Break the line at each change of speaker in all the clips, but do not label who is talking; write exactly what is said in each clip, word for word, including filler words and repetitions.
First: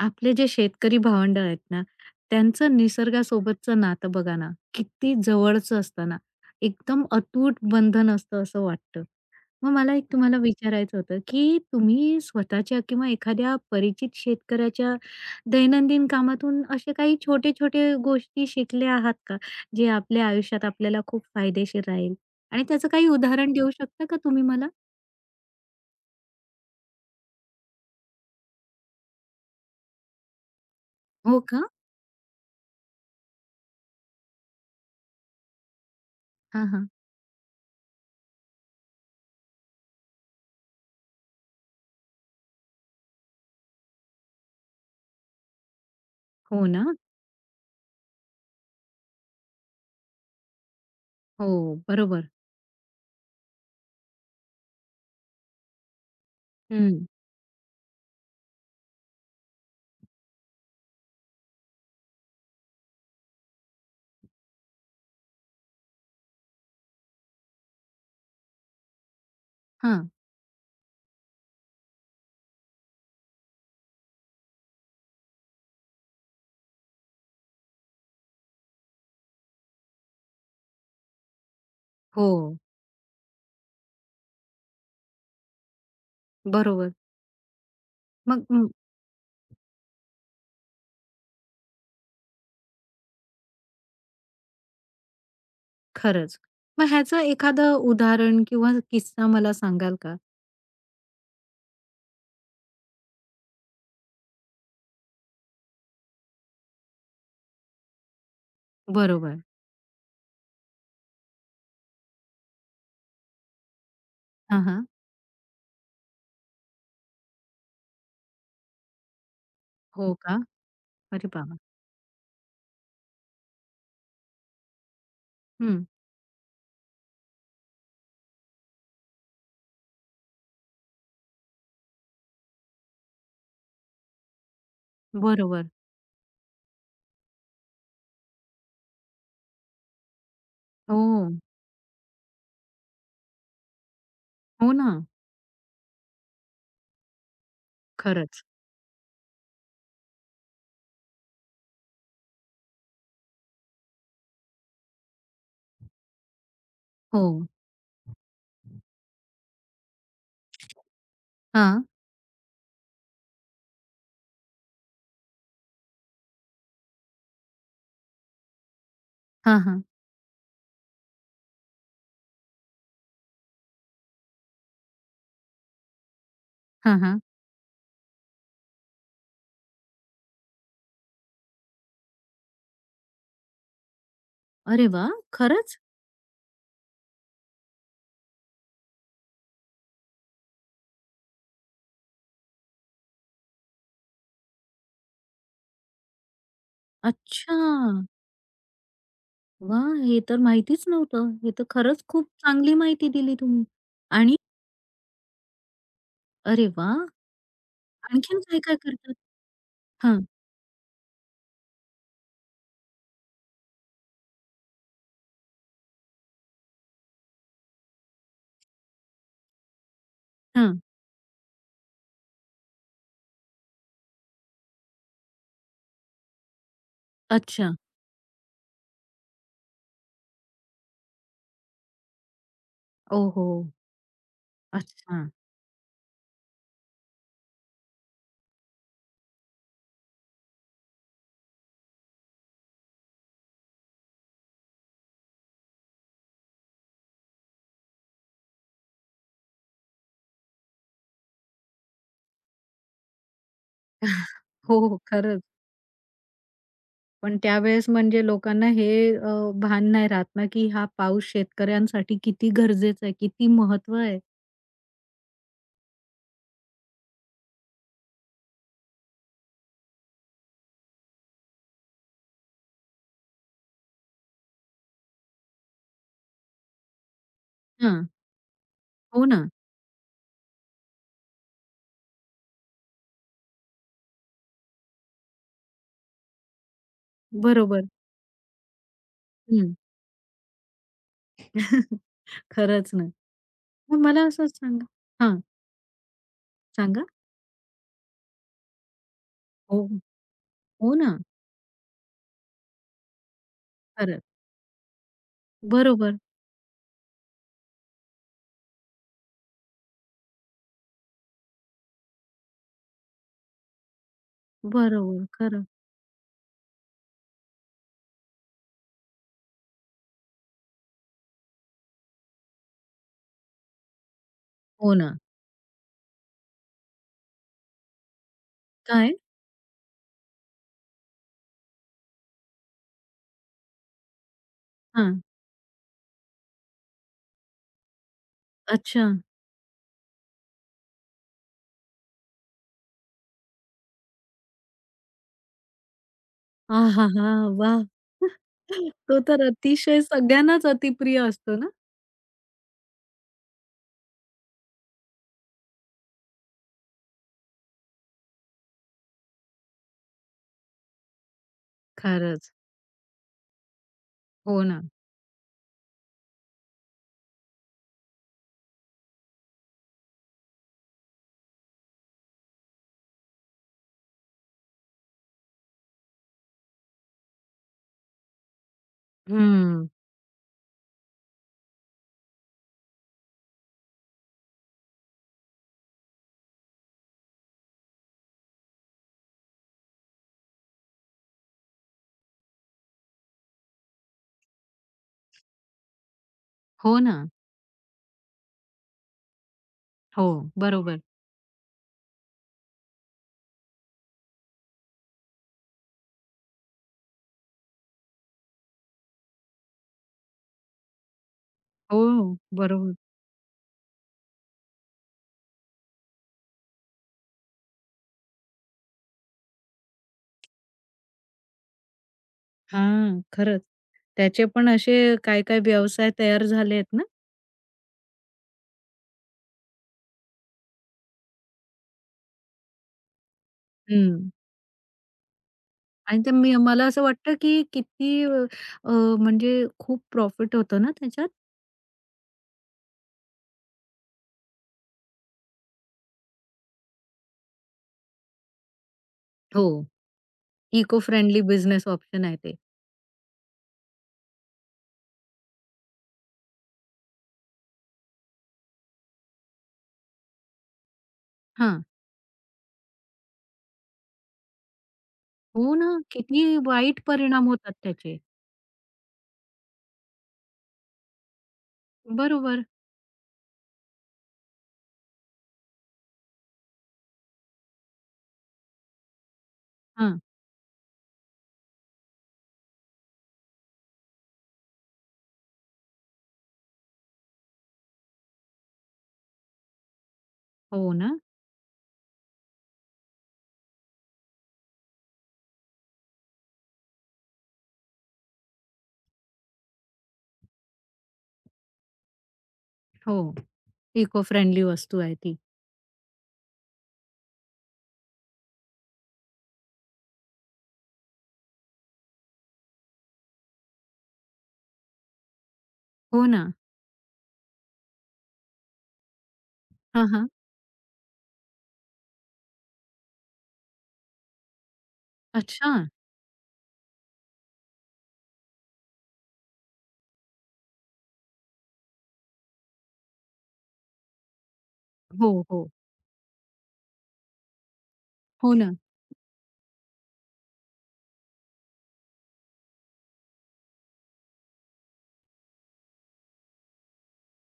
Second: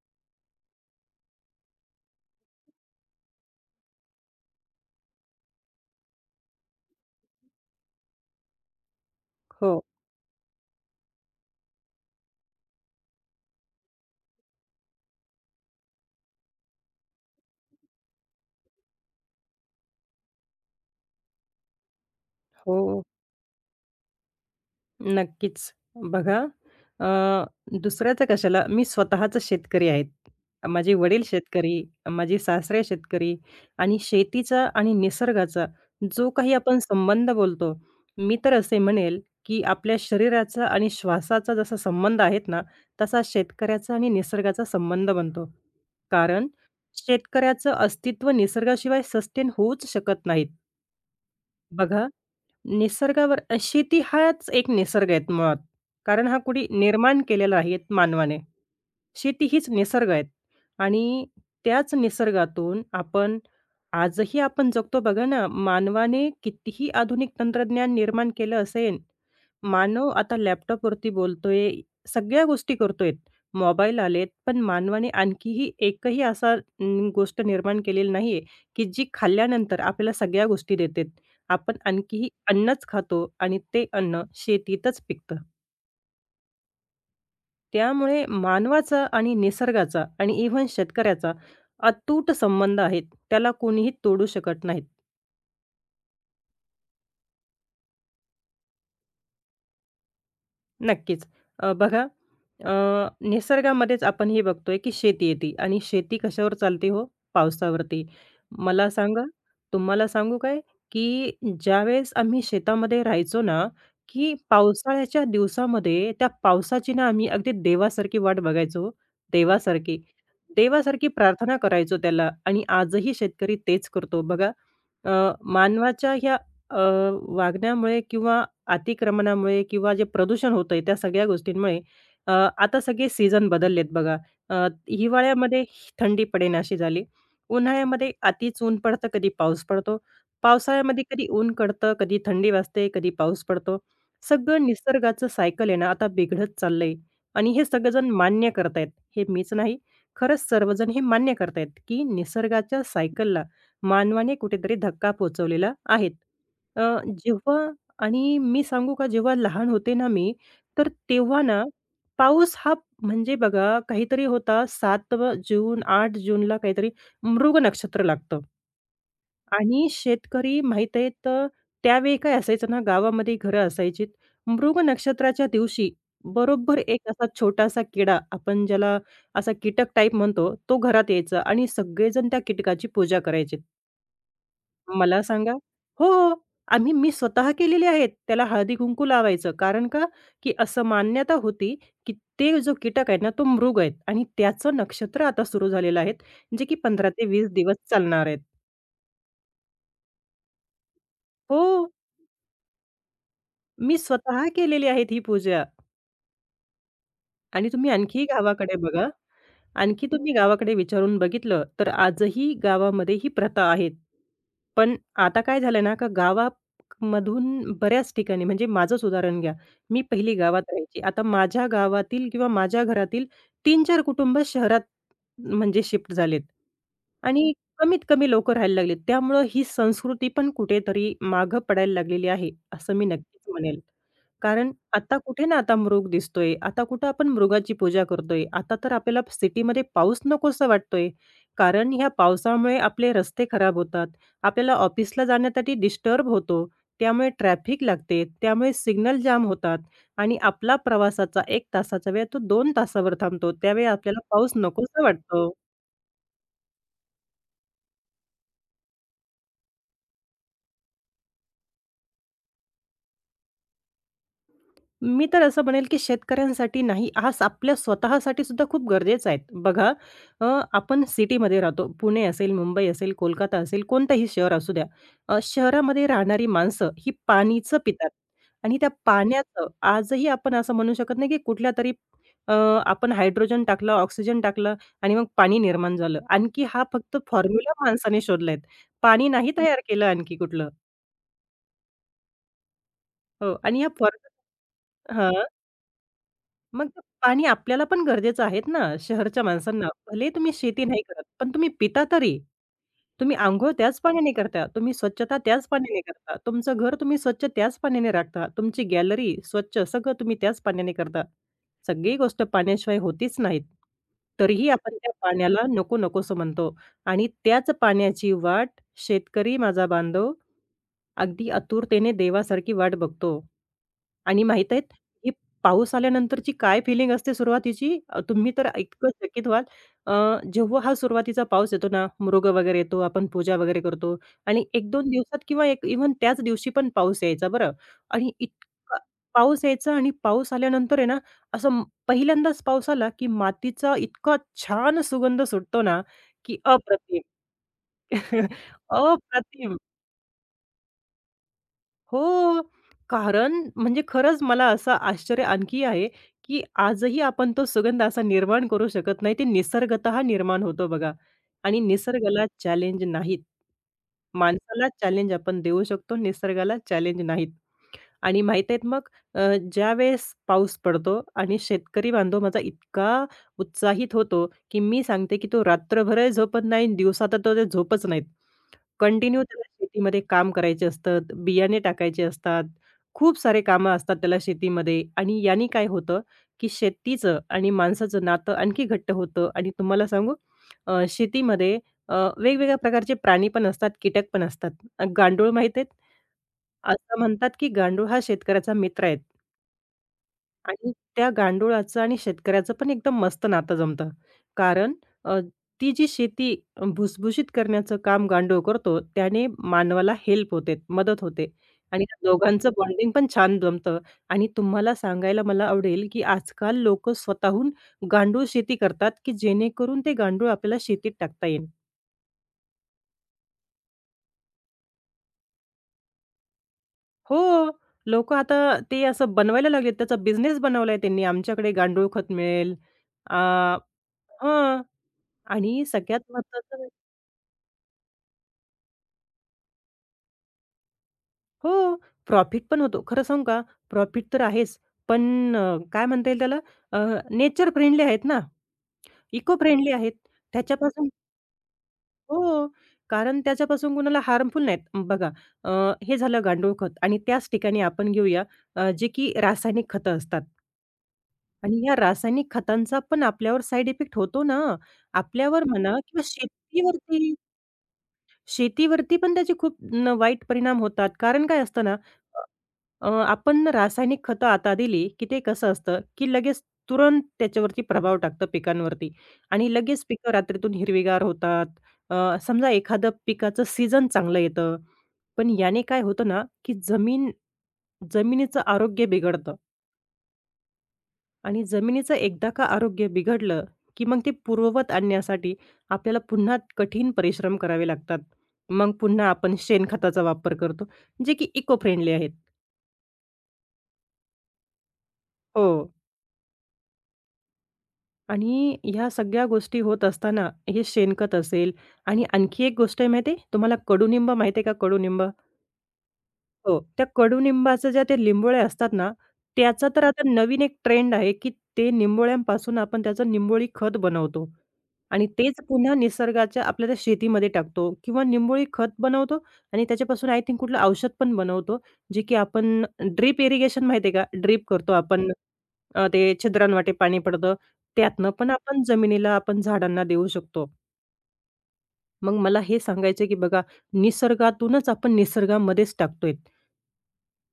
आपले जे शेतकरी भावंड आहेत ना, त्यांचं निसर्गासोबतचं नातं बघा ना, किती जवळचं असतं ना. एकदम अतूट बंधन असतं असं वाटतं. मग
हो,
मला एक तुम्हाला विचारायचं होतं, की तुम्ही स्वतःच्या किंवा एखाद्या परिचित शेतकऱ्याच्या दैनंदिन कामातून असे काही छोटे-छोटे गोष्टी शिकल्या आहात का? जे आपल्या आयुष्यात आपल्याला खूप फायदेशीर राहील? आणि त्याचं
हो.
काही उदाहरण देऊ शकता का तुम्ही मला?
नक्कीच. बघा. अ, दुसऱ्याचं कशाला, मी स्वतःच शेतकरी आहेत. माझे वडील
हो का?
शेतकरी, माझे सासरे शेतकरी आणि शेतीचा आणि निसर्गाचा जो काही
हां,
आपण
हां.
संबंध बोलतो, मी तर असे म्हणेल, की आपल्या शरीराचा आणि श्वासाचा जसा संबंध आहेत ना, तसा शेतकऱ्याचा आणि निसर्गाचा संबंध बनतो. कारण
हो ना?
शेतकऱ्याचं अस्तित्व निसर्गाशिवाय सस्टेन होऊच शकत नाहीत.
हो,
बघा,
बरोबर.
निसर्गावर अ, शेती हाच एक निसर्ग आहे मुळात. कारण हा कुणी
हं.
निर्माण केलेला आहे मानवाने. शेती हीच निसर्ग आहे आणि त्याच निसर्गातून आपण आजही आपण जगतो बघा ना, मानवाने कितीही आधुनिक तंत्रज्ञान निर्माण केलं असेल, मानव
हां.
आता लॅपटॉपवरती बोलतोय, सगळ्या गोष्टी करतोय. मोबाईल आलेत, पण मानवाने आणखीही एकही असा अं, गोष्ट निर्माण केलेली नाहीये, की जी खाल्ल्यानंतर आपल्याला सगळ्या गोष्टी देते. आपण
हो.
आणखीही अन्नच खातो आणि ते अन्न शेतीतच पिकतं.
बरोबर.
त्यामुळे
मग अं,
मानवाचा आणि निसर्गाचा आणि इव्हन शेतकऱ्याचा अतूट संबंध आहेत. त्याला कोणीही तोडू शकत नाहीत.
खरंच. मग ह्याचं एखादं उदाहरण किंवा किस्सा मला सांगाल का?
नक्कीच. अ, बघा. अ, निसर्गामध्येच आपण हे बघतोय, की शेती येते आणि शेती कशावर चालते हो? पावसावरती. मला सांगा,
बरोबर.
तुम्हाला सांगू काय? की ज्यावेळेस आम्ही शेतामध्ये राहायचो ना, की
हां, हां.
पावसाळ्याच्या दिवसामध्ये त्या पावसाची ना आम्ही अगदी देवासारखी वाट बघायचो हो. देवासारखी.
हो का?
देवासारखी
अरे
प्रार्थना
बाबा!
करायचो त्याला आणि आजही शेतकरी तेच करतो बघा. अ,
हं.
मानवाच्या ह्या अ, वागण्यामुळे किंवा अतिक्रमणामुळे किंवा जे प्रदूषण होतंय त्या सगळ्या गोष्टींमुळे अ, आता सगळे सीझन बदललेत बघा. अ, हिवाळ्यामध्ये
बरोबर.
थंडी पडेनाशी झाली. उन्हाळ्यामध्ये अतिच ऊन पडतं, कधी पाऊस पडतो.
हो.
पावसाळ्यामध्ये कधी ऊन कडतं, कधी थंडी वाजते, कधी पाऊस पडतो. सगळं
हो ना.
निसर्गाचं सायकल आहे ना आता बिघडत चाललंय आणि हे सगळेजण
खरंच.
मान्य करतायत. हे मीच नाही, खरंच सर्वजण हे मान्य करतायत, की निसर्गाच्या सायकलला मानवाने कुठेतरी धक्का पोहोचवलेला आहेत. अ,
हो.
जेव्हा आणि मी सांगू का, जेव्हा लहान होते ना मी, तर तेव्हा ना
हां.
पाऊस हा म्हणजे बघा काहीतरी होता सात जून, आठ जूनला काहीतरी मृग नक्षत्र लागतं
हां, हां.
आणि शेतकरी माहीत आहे तर त्यावेळी काय असायचं ना, गावामध्ये घरं असायची. मृग नक्षत्राच्या दिवशी बरोबर
हां,
एक
हां.
असा छोटासा किडा, आपण ज्याला असा कीटक टाइप म्हणतो, तो घरात यायचा आणि सगळेजण त्या कीटकाची पूजा करायचे.
अरे वाह!
मला सांगा,
खरंच?
हो, हो. आम्ही, मी स्वतः केलेले आहेत. त्याला हळदी-कुंकू लावायचं. कारण का, की असं मान्यता होती, की ते जो कीटक आहे ना, तो मृग आहेत आणि त्याचं नक्षत्र आता सुरू झालेलं आहे, जे की पंधरा ते वीस
अच्छा!
दिवस चालणार आहेत.
वाह! हे तर माहितीच नव्हतं. हे
हो,
तर खरंच खूप चांगली माहिती दिली तुम्ही.
मी
आणि
स्वतः केलेली आहेत ही पूजा.
अरे वाह!
आणि तुम्ही आणखीही
आणखीन
गावाकडे
काय-काय
बघा,
करतात?
आणखी
हां,
तुम्ही गावाकडे विचारून बघितलं, तर आजही गावामध्ये ही प्रथा आहेत. पण आता काय झालं ना, का गावामधून बऱ्याच ठिकाणी, म्हणजे माझंच उदाहरण घ्या. मी पहिली गावात
हां.
राहायची. आता माझ्या गावातील किंवा माझ्या घरातील तीन चार कुटुंब शहरात म्हणजे शिफ्ट झालेत आणि
अच्छा.
कमीत कमी लोकं राहायला लागलेत. त्यामुळं ही संस्कृती पण कुठेतरी मागं पडायला लागलेली आहे, असं मी
ओहो!
नक्कीच म्हणेल. कारण आता
अच्छा.
कुठे ना, आता मृग दिसतोय, आता कुठं आपण मृगाची पूजा करतोय. आता तर आपल्याला सिटीमध्ये पाऊस नकोसा वाटतोय. कारण ह्या पावसामुळे आपले रस्ते खराब होतात. आपल्याला ऑफिसला जाण्यासाठी डिस्टर्ब होतो. त्यामुळे ट्रॅफिक लागते. त्यामुळे सिग्नल जाम होतात आणि आपला प्रवासाचा एक तासाचा वेळ तो दोन तासावर थांबतो. त्यावेळी आपल्याला पाऊस
हो.
नकोसा
खरंच.
वाटतो.
पण त्यावेळेस म्हणजे लोकांना हे अ, भान नाही राहत ना, की हा पाऊस शेतकऱ्यांसाठी किती गरजेचा आहे, किती महत्व आहे.
मी तर असं म्हणेल, की शेतकऱ्यांसाठी नाही, हा स- आपल्या स्वतःसाठी सुद्धा खूप गरजेचा आहे. बघा, अ, आपण सिटीमध्ये राहतो. पुणे असेल, मुंबई असेल, कोलकाता असेल, कोणतंही शहर असू द्या. अ, शहरामध्ये राहणारी माणसं ही पाणीचं
हां.
पितात आणि त्या
हो ना.
पाण्याचं आजही आपण असं म्हणू शकत नाही, की कुठल्यातरी अ, आपण हायड्रोजन टाकलं, ऑक्सिजन टाकलं आणि मग पाणी निर्माण झालं. आणखी हा फक्त फॉर्म्युला
बरोबर.
माणसाने शोधलाय. पाणी नाही
हं.
तयार केलं आणखी कुठलं.
खरंच ना.
हो, आणि या
मग मला
फॉर्म्युला,
असंच सांगा हां,
मग ते
सांगा?
पाणी आपल्याला पण गरजेचं आहेत ना, शहरच्या माणसांना.
हो,
भले तुम्ही शेती
हो
नाही
ना.
करत, पण तुम्ही पिता तरी. तुम्ही अंघोळ त्याच
खरंच.
पाण्याने करता, तुम्ही स्वच्छता त्याच पाण्याने
बरोबर,
करता, तुमचं घर तुम्ही स्वच्छ त्याच पाण्याने राखता, तुमची गॅलरी स्वच्छ सगळं तुम्ही त्याच पाण्याने करता. सगळी गोष्ट पाण्याशिवाय होतीच नाहीत. तरीही आपण त्या
बरोबर.
पाण्याला
खरं.
नको नकोसं म्हणतो. आणि त्याच पाण्याची वाट शेतकरी माझा बांधव अगदी आतुरतेने देवासारखी वाट बघतो. आणि माहीत आहेत,
हो ना.
ही पाऊस आल्यानंतरची काय फिलिंग असते सुरुवातीची? अ, तुम्ही तर इतकं
काय?
चकित व्हाल. अ, जेव्हा हा सुरुवातीचा पाऊस येतो ना, मृग वगैरे येतो, आपण पूजा वगैरे करतो आणि एक दोन
हां.
दिवसात किंवा एक इव्हन त्याच दिवशी पण पाऊस यायचा बरं, आणि इतका
अच्छा.
पाऊस यायचा, आणि पाऊस आल्यानंतर आहे ना, असं म- पहिल्यांदाच पाऊस आला, की मातीचा इतका छान सुगंध सुटतो ना, की अप्रतिम.
आहाहा! वाह! तो तर
अप्रतिम.
अतिशय सगळ्यांनाच अतिप्रिय असतो ना?
हो. कारण म्हणजे खरंच मला असं आश्चर्य आणखी आहे, की आजही आपण तो सुगंध असा निर्माण करू शकत नाही. ते निसर्गतः निर्माण होतो बघा, आणि निसर्गाला
खरंच.
चॅलेंज नाहीत.
हो ना.
माणसाला चॅलेंज आपण देऊ शकतो, निसर्गाला चॅलेंज नाहीत. आणि माहीत आहेत मग अ, ज्यावेळेस पाऊस पडतो आणि शेतकरी बांधव माझा इतका उत्साहित होतो, की मी सांगते, की तो रात्रभरही झोपत नाही, आणि तर तो ते झोपच नाहीत. कंटिन्यू त्याला
हं.
शेतीमध्ये काम करायचे असतात, बियाणे टाकायचे असतात. खूप सारे कामं असतात त्याला शेतीमध्ये, आणि याने काय होतं, की शेतीचं आणि माणसाचं नातं आणखी घट्ट होतं. आणि तुम्हाला सांगू, अ, शेतीमध्ये अ, वेगवेगळ्या प्रकारचे प्राणी पण असतात, कीटक पण असतात. अ, गांडूळ माहीत आहेत?
हो ना.
असं म्हणतात, की गांडूळ हा शेतकऱ्याचा मित्र आहे.
हो,
आणि
बरोबर.
त्या गांडुळाचं आणि शेतकऱ्याचं पण एकदम मस्त नातं जमतं. कारण, अ, ती जी शेती अ, भुसभुशीत करण्याचं काम गांडूळ करतो, त्याने मानवाला हेल्प होते, मदत होते आणि त्या
हो,
दोघांचं
बरोबर.
बॉन्डिंग पण छान जमतं. आणि तुम्हाला सांगायला मला आवडेल, की आजकाल लोकं स्वतःहून गांडूळ शेती करतात, की जेणेकरून ते गांडूळ आपल्याला शेतीत टाकता येईल.
हां, खरंच. त्याचे पण असे काय-काय व्यवसाय तयार झाले आहेत ना.
हो. लोक आता ते असं बनवायला लागलेत. त्याचा बिझनेस बनवलाय त्यांनी. आमच्याकडे गांडूळ खत मिळेल. अ,
हं.
हं. आणि सगळ्यात
आणि ते मी
महत्त्वाचं,
मला असं वाटतं, की किती अ, अ, म्हणजे खूप प्रॉफिट होतो ना त्याच्यात.
हो. प्रॉफिट पण होतो. खरं सांगू का? प्रॉफिट तर आहेच. पण अ, काय म्हणता येईल त्याला, नेचर फ्रेंडली आहेत ना, इको
हो.
फ्रेंडली आहेत.
इको
त्याच्यापासून,
फ्रेंडली बिझनेस ऑप्शन आहे ते.
हो. कारण त्याच्यापासून कुणाला हार्मफुल नाहीत. बघा, अ, हे झालं गांडूळ खत, आणि त्याच ठिकाणी आपण घेऊया अ, जे की रासायनिक खतं असतात. आणि
हां.
ह्या रासायनिक खतांचा पण आपल्यावर साइड इफेक्ट होतो ना. आपल्यावर
हो ना,
म्हणा किंवा
किती वाईट
शेतीवरती,
परिणाम होतात त्याचे.
शेतीवरती पण त्याचे खूप न वाईट परिणाम होतात. कारण काय असतं ना,
बरोबर.
अ, आपण रासायनिक खतं आता दिली, की ते कसं असतं, की लगेच, तुरंत त्याच्यावरती प्रभाव टाकतं पिकांवरती आणि लगेच
हां.
पिकं रात्रीतून हिरवीगार होतात. अ, समजा एखादं पिकाचं सीझन चांगलं येतं. पण याने काय होतं ना, की जमीन, जमिनीचं आरोग्य बिघडतं.
हो ना.
आणि जमिनीचं एकदा का आरोग्य बिघडलं, की मग ते पूर्ववत आणण्यासाठी आपल्याला पुन्हा कठीण परिश्रम करावे लागतात. मग पुन्हा आपण शेणखताचा वापर करतो, जे की इको फ्रेंडली आहेत.
हो. इको फ्रेंडली वस्तू आहे ती.
हो. आणि ह्या सगळ्या गोष्टी होत असताना हे शेणखत असेल आणि आणखी एक गोष्ट आहे माहिती आहे, तुम्हाला कडुनिंब माहिती आहे का, कडुनिंब?
हो ना.
हो, त्या कडुनिंबाच्या ज्या ते लिंबोळ्या असतात ना, त्याचा तर
हां,
आता
हां.
नवीन एक ट्रेंड आहे, की ते निंबोळ्यांपासून आपण त्याचं निंबोळी खत बनवतो आणि तेच
अच्छा.
पुन्हा निसर्गाच्या आपल्या त्या शेतीमध्ये टाकतो किंवा निंबोळी खत बनवतो. आणि त्याच्यापासून आय थिंक कुठलं औषध पण बनवतो, जे की आपण, ड्रिप इरिगेशन माहिती आहे का? ड्रिप करतो आपण.
हो, हो.
अ, ते छिद्रांवाटे पाणी पडतं, त्यातनं पण
हो ना.
आपण जमिनीला आपण झाडांना देऊ शकतो. मग मला हे सांगायचं, की बघा, निसर्गातूनच आपण निसर्गामध्येच टाकतोय.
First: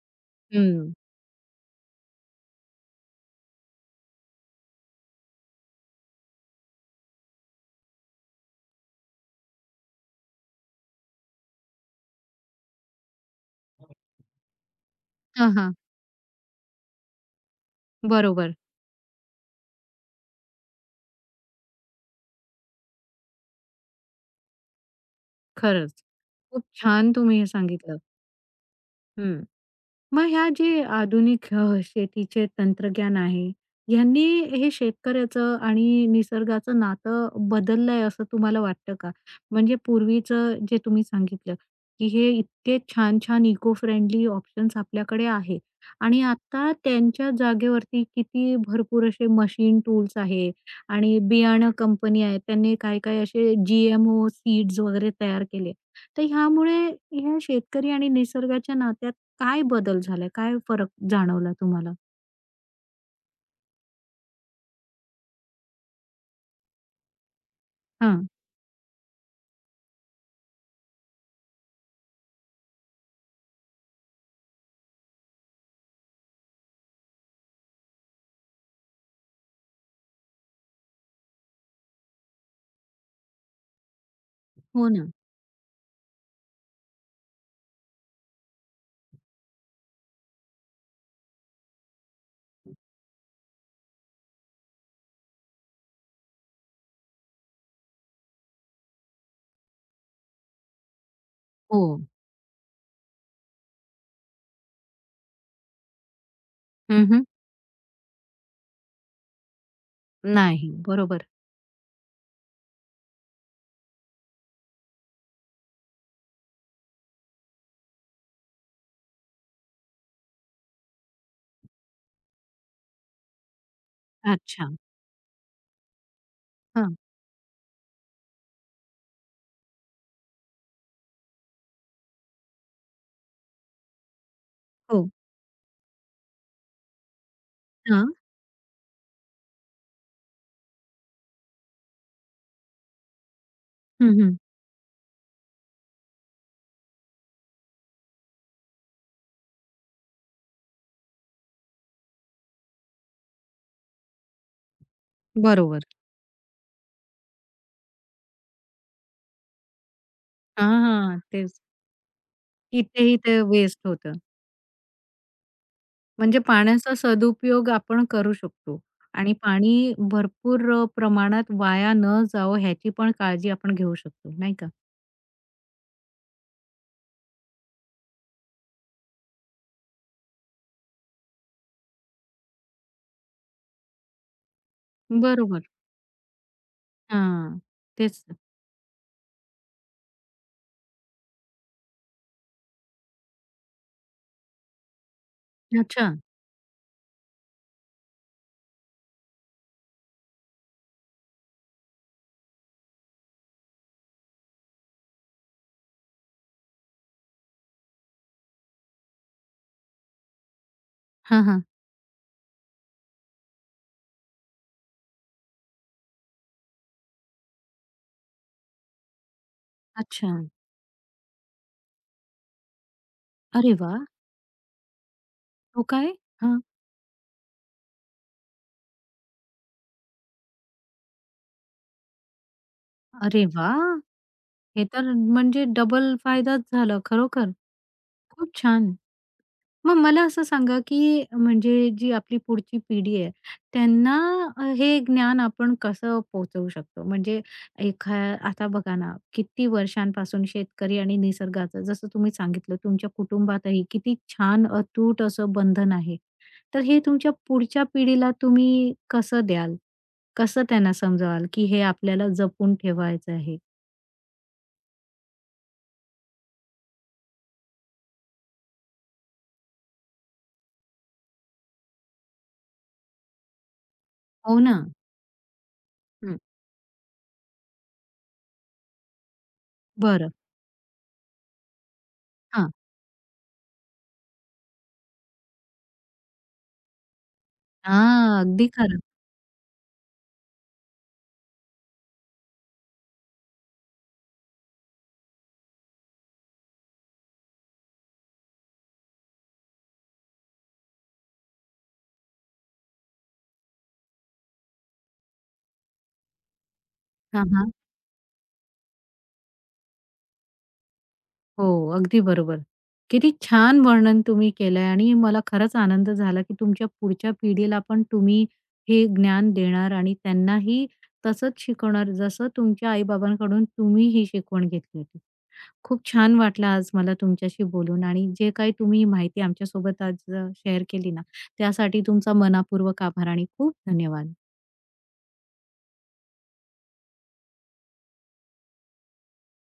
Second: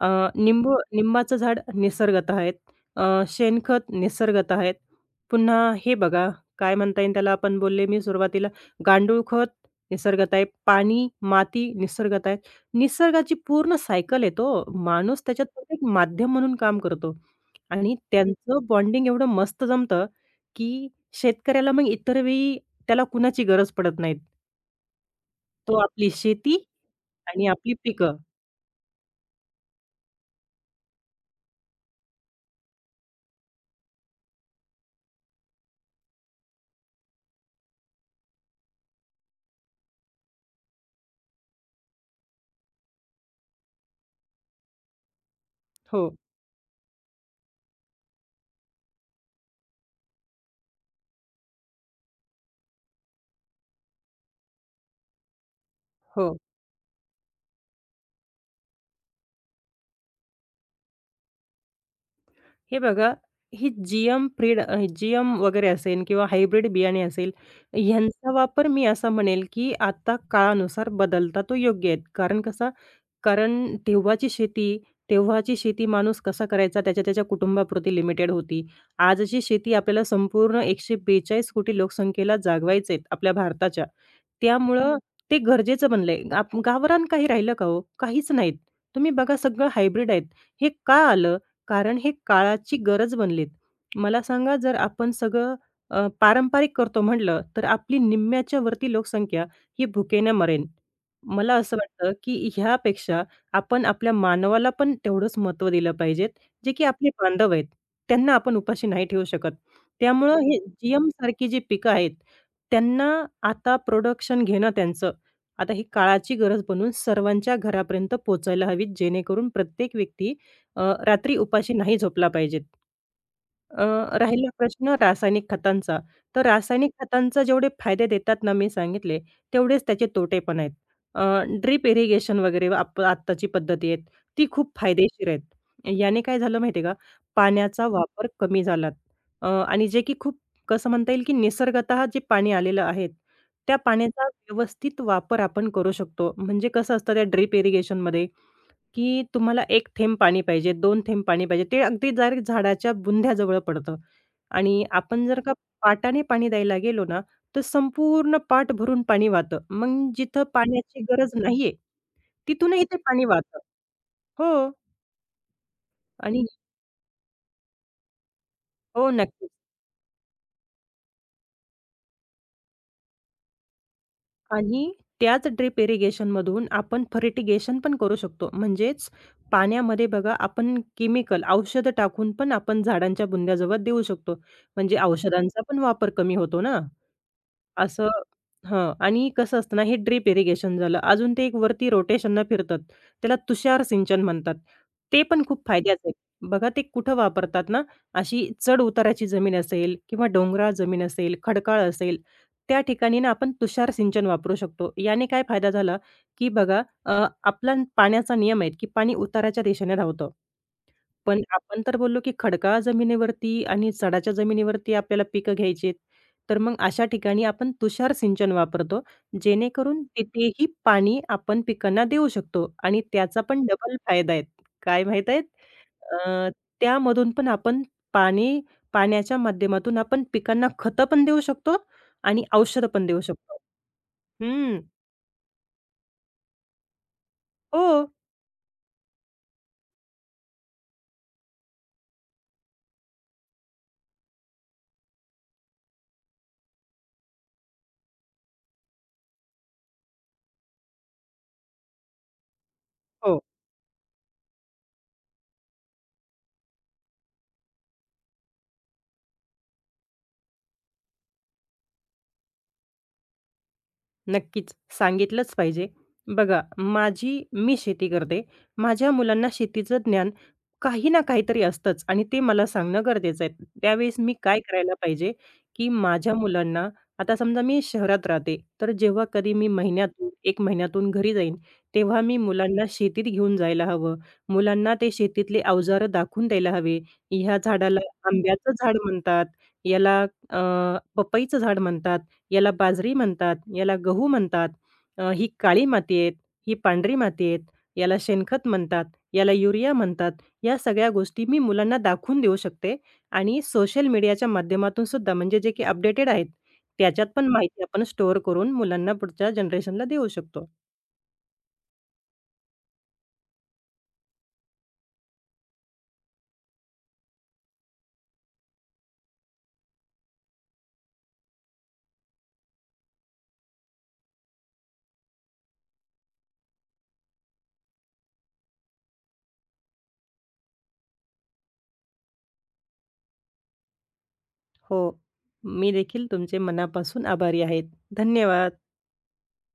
अ, निंबू
हं.
निंबाचं झाड निसर्गतः आहेत. अ, शेणखत निसर्गतः आहेत. पुन्हा हे बघा, काय म्हणता येईल त्याला, आपण बोलले मी सुरुवातीला, गांडूळ खत निसर्गतः आहे. पाणी, माती निसर्गतः आहे. निसर्गाची पूर्ण सायकल आहे तो. माणूस त्याच्यात
हां,
फक्त
हां.
एक माध्यम म्हणून काम करतो आणि
बरोबर.
त्यांचं बॉन्डिंग एवढं मस्त जमतं, की शेतकऱ्याला मग इतर वेळी त्याला कुणाची गरज पडत नाही. तो
खरंच.
आपली शेती
खूप छान तुम्ही
आणि
हे
आपली
सांगितलं.
पिकं.
हं. मग ह्या जे आधुनिक अ, शेतीचे तंत्रज्ञान आहे, ह्यांनी हे शेतकऱ्याचं आणि निसर्गाचं नातं बदललंय असं तुम्हाला वाटतं का? म्हणजे पूर्वीचं जे तुम्ही सांगितलं, की हे इतके छान-छान इको फ्रेंडली ऑप्शन्स आपल्याकडे आहे
हो,
आणि आता त्यांच्या जागेवरती किती भरपूर असे मशीन टूल्स आहे आणि बियाणं कंपनी आहे. त्यांनी काय-काय असे जी सीड्स वगैरे तयार केले. तर
हो.
ह्यामुळे ह्या शेतकरी आणि निसर्गाच्या नात्यात काय बदल झालाय? काय फरक जाणवला तुम्हाला?
हे बघा, ही जी-एम प्रीड अ, जी-एम वगैरे असेल किंवा हायब्रिड बियाणे असेल,
हां.
ह्यांचा वापर मी असा म्हणेल, की आता काळानुसार बदलता तो योग्य आहे. कारण कसा, कारण तेव्हाची शेती तेव्हाची शेती माणूस कसा करायचा, त्याच्या त्याच्या कुटुंबापुरती लिमिटेड होती. आजची शेती आपल्याला संपूर्ण एकशे बेचाळीस कोटी लोकसंख्येला जागवायचे आहेत आपल्या भारताच्या. त्यामुळं,
हो
हं,
ना.
ते गरजेचं बनलंय. आप गावरान काही राहिलं का हो? काहीच नाहीत. तुम्ही बघा सगळं हायब्रिड आहेत. हे का आलं? कारण हे काळाची गरज बनलीत. मला सांगा, जर आपण सगळं अ, पारंपरिक करतो म्हटलं, तर आपली निम्म्याच्या वरती लोकसंख्या ही भुकेनं मरेन. मला असं
हो.
वाटतं, की ह्यापेक्षा आपण आपल्या मानवाला पण तेवढंच महत्त्व दिलं पाहिजेत, जे की
हं,
आपले
हं.
बांधव आहेत. त्यांना आपण उपाशी नाही ठेवू शकत. त्यामुळं हे
नाही.
जीएम
बरोबर.
सारखी जी पिकं आहेत, त्यांना आता प्रोडक्शन घेणं त्यांचं, आता ही काळाची गरज बनून सर्वांच्या घरापर्यंत पोहोचायला हवी, जेणेकरून प्रत्येक व्यक्ती अ, रात्री उपाशी नाही झोपला पाहिजेत. अ, राहिला
अच्छा.
प्रश्न रासायनिक खतांचा. तर रासायनिक
हां.
खतांचा जेवढे फायदे देतात ना, मी सांगितले, तेवढेच त्याचे तोटे पण आहेत. अ, ड्रिप इरिगेशन वगैरे आप आत्ताची पद्धती आहेत, ती खूप
हो.
फायदेशीर आहेत. याने काय झालं माहिती आहे का, पाण्याचा
हां.
वापर कमी झाला. अ, आणि जे की खूप, कसं म्हणता येईल, की निसर्गतः जे पाणी आलेलं आहे, त्या
हं,
पाण्याचा
हं.
व्यवस्थित वापर आपण करू शकतो. म्हणजे कसं असतं त्या ड्रिप, की तुम्हाला एक थेंब पाणी पाहिजे, दोन थेंब पाणी पाहिजे. ते अगदी डायरेक्ट झाडाच्या बुंध्याजवळ पडतं. आणि आपण जर का
बरोबर.
पाटाने पाणी द्यायला गेलो ना, तर संपूर्ण पाट भरून पाणी वाहतं. मग जिथं
हां,
पाण्याची
हां.
गरज
तेच.
नाहीये, तिथूनही ते
इथेही
पाणी
ते
वाहतं.
वेस्ट होतं.
हो.
म्हणजे
आणि
पाण्याचा सदुपयोग आपण करू शकतो
हो,
आणि
नक्कीच.
पाणी भरपूर अ, प्रमाणात वाया न जावं ह्याची पण काळजी आपण घेऊ शकतो, नाही का?
आणि त्याच ड्रिप इरिगेशनमधून आपण फर्टिगेशन पण करू शकतो. म्हणजेच पाण्यामध्ये बघा, आपण केमिकल, औषधं टाकून पण आपण झाडांच्या बुंध्याजवळ देऊ शकतो. म्हणजे औषधांचा
बरोबर.
पण वापर कमी होतो ना.
हां.
असं,
तेच.
हां. आणि कसं असतं ना, हे ड्रिप इरिगेशन झालं. अजून ते एक वरती रोटेशननं फिरतात. त्याला तुषार सिंचन म्हणतात. ते पण खूप
अच्छा.
फायद्याचं आहे. बघा ते कुठं वापरतात ना, अशी चढ-उताराची जमीन असेल किंवा डोंगराळ जमीन असेल, खडकाळ असेल, त्या ठिकाणी ना आपण तुषार सिंचन वापरू शकतो. याने काय फायदा झाला, की बघा, अ, आपला पाण्याचा नियम आहे, की पाणी उताराच्या दिशेने धावतं. पण
हां, हां.
आपण तर बोललो, की खडकाळ जमिनीवरती आणि सडाच्या जमिनीवरती आपल्याला पिकं घ्यायची आहेत. तर मग अशा ठिकाणी आपण तुषार सिंचन वापरतो, जेणेकरून
अच्छा.
तिथेही पाणी आपण पिकांना देऊ शकतो आणि त्याचा पण
अरे
डबल
वाह!
फायदा आहे. काय माहीत आहे?
तो काय?
अ,
हां.
त्यामधून पण आपण पाणी पाण्याच्या माध्यमातून आपण पिकांना खतं पण देऊ शकतो आणि औषधं पण देऊ
अरे
शकतो.
वा,
हं.
हे तर म्हणजे डबल फायदाच झाला खरोखर.
हो,
खूप छान. मग मला असं सांगा, की म्हणजे जी आपली पुढची पिढी आहे, त्यांना अ, हे ज्ञान आपण कसं पोहोचवू शकतो? म्हणजे एखा आता बघा ना, किती वर्षांपासून शेतकरी आणि निसर्गाचं जसं तुम्ही सांगितलं, तुमच्या
हो.
कुटुंबातही किती छान अतूट असं बंधन आहे. तर हे तुमच्या पुढच्या पिढीला तुम्ही कसं द्याल? कसं त्यांना समजावाल, की हे आपल्याला जपून ठेवायचं आहे?
नक्कीच, सांगितलंच पाहिजे. बघा, माझी मी शेती करते. माझ्या मुलांना शेतीचं ज्ञान काही ना काहीतरी असतंच आणि ते मला सांगणं गरजेचं आहे. त्यावेळेस मी
हो
काय
ना.
करायला पाहिजे, की माझ्या
हं,
मुलांना, आता समजा मी शहरात राहते, तर जेव्हा कधी मी महिन्यातून
बरं.
एक महिन्यातून घरी जाईन, तेव्हा मी
हां.
मुलांना शेतीत घेऊन जायला हवं. मुलांना ते शेतीतले अवजारं दाखवून द्यायला हवे. ह्या झाडाला
हां, अगदी
आंब्याचं झाड
खरं.
म्हणतात, याला अ, पपईचं झाड म्हणतात. याला बाजरी म्हणतात, याला गहू म्हणतात, अ, ही काळी माती आहे, ही पांढरी माती आहे, याला शेणखत म्हणतात, याला युरिया म्हणतात. या सगळ्या गोष्टी मी मुलांना दाखवून देऊ शकते आणि सोशल मीडियाच्या माध्यमातून सुद्धा म्हणजे जे की अपडेटेड आहेत, त्याच्यात पण
हां, हां.
माहिती आपण स्टोअर करून मुलांना पुढच्या जनरेशनला देऊ शकतो.
हो, अगदी बरोबर. किती छान वर्णन तुम्ही केलंय आणि मला खरंच आनंद झाला, की तुमच्या पुढच्या पिढीला पण तुम्ही हे ज्ञान देणार आणि त्यांनाही तसंच शिकवणार, जसं तुमच्या आई-बाबांकडून तुम्ही ही शिकवण घेतली होती. खूप छान वाटलं आज मला तुमच्याशी बोलून आणि जे काही तुम्ही माहिती आमच्यासोबत आज शेअर केली ना, त्यासाठी तुमचा मनःपूर्वक आभार आणि खूप धन्यवाद.
हो, मी देखील तुमचे मनापासून आभारी आहे. धन्यवाद.